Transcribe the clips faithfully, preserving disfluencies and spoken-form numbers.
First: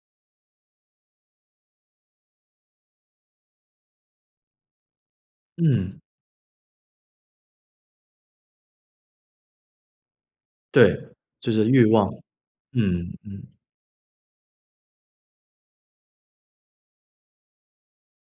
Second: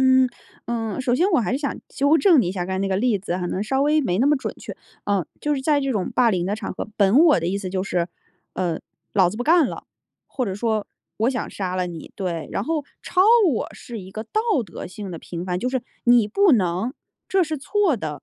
嗯，嗯，首先我还是想纠正你一下，刚才那个例子可能稍微没那么准确。嗯，就是在这嗯。种霸凌的场合，本我的意思就是：“呃，老子不干了”，或者说对，“我想就是杀欲了望。你”对，然后嗯超嗯。我是一个道德性的评判，就是“你不能，这是错的。”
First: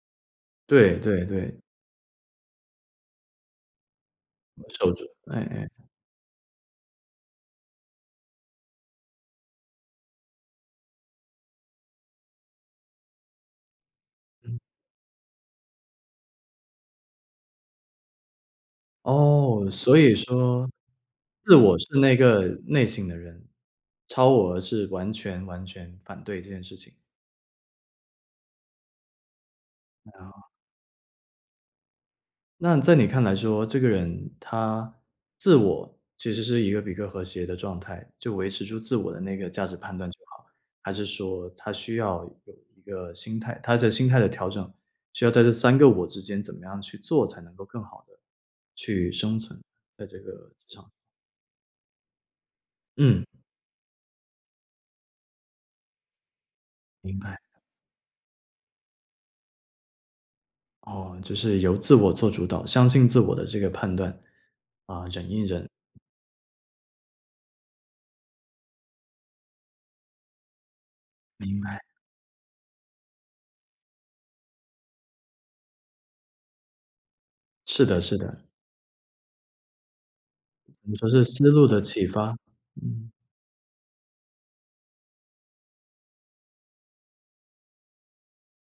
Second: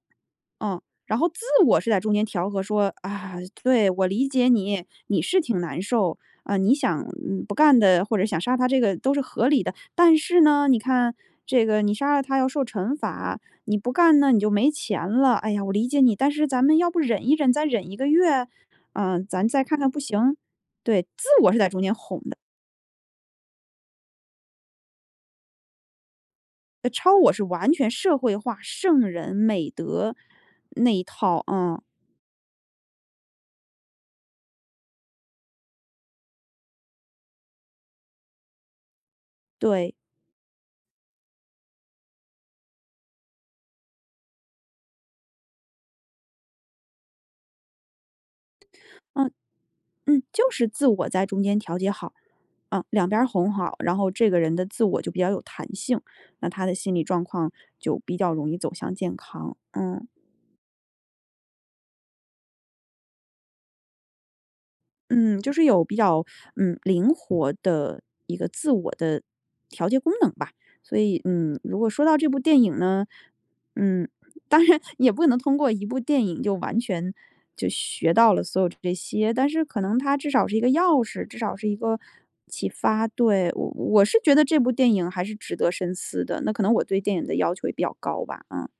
嗯，对然对后自对。我是在中间调和说：“啊，对，我理解你，你哎是挺难哎。受，呃，你想嗯，不干的，或者想杀他这个都是合理的，但是呢，你看，这个，你杀了他要受惩罚，你不干那你就嗯。没钱了，哎呀，我理解你，但是咱们要不忍一忍？再忍一个月？嗯，咱再哦，看看所不以行”说，对，自我自是在我中间是那哄的。个内省的人，超我是完全完全反对这件事呃，情。超我是完全社会化，圣人、美哎德，哦。那一套，嗯。那你在你看来说，这个人他自我其实是一个比较和谐的状态，就维持住自我的那个价值对。判断就好，还是说他需要有一个心态他的心态的调整，需要在这三个我之间怎么样去做，才能够更好地去嗯。生存，在这嗯，就个是之自上？我在中间调节好，嗯，两边嗯。儿哄好，然后这个人的自我就比较有弹性，那他的心理明状白。况就比较容易走向健康。嗯。哦，就是由自我做主导，相信自我的这个判断，啊，忍嗯，一就是忍。有比较，嗯，灵活的一个自我的调节功能吧。所以，明嗯，如白。果说到这部电影呢嗯，当然，也不能通过一部电影就完全就是的学是到了的。所有这些，但是可能它至少是一个可能钥说是匙，至思少路是一的个启发，启发。嗯。对，我我是觉得这部电影还是值得深思的，那可能我对电影的要求也比较高吧。啊。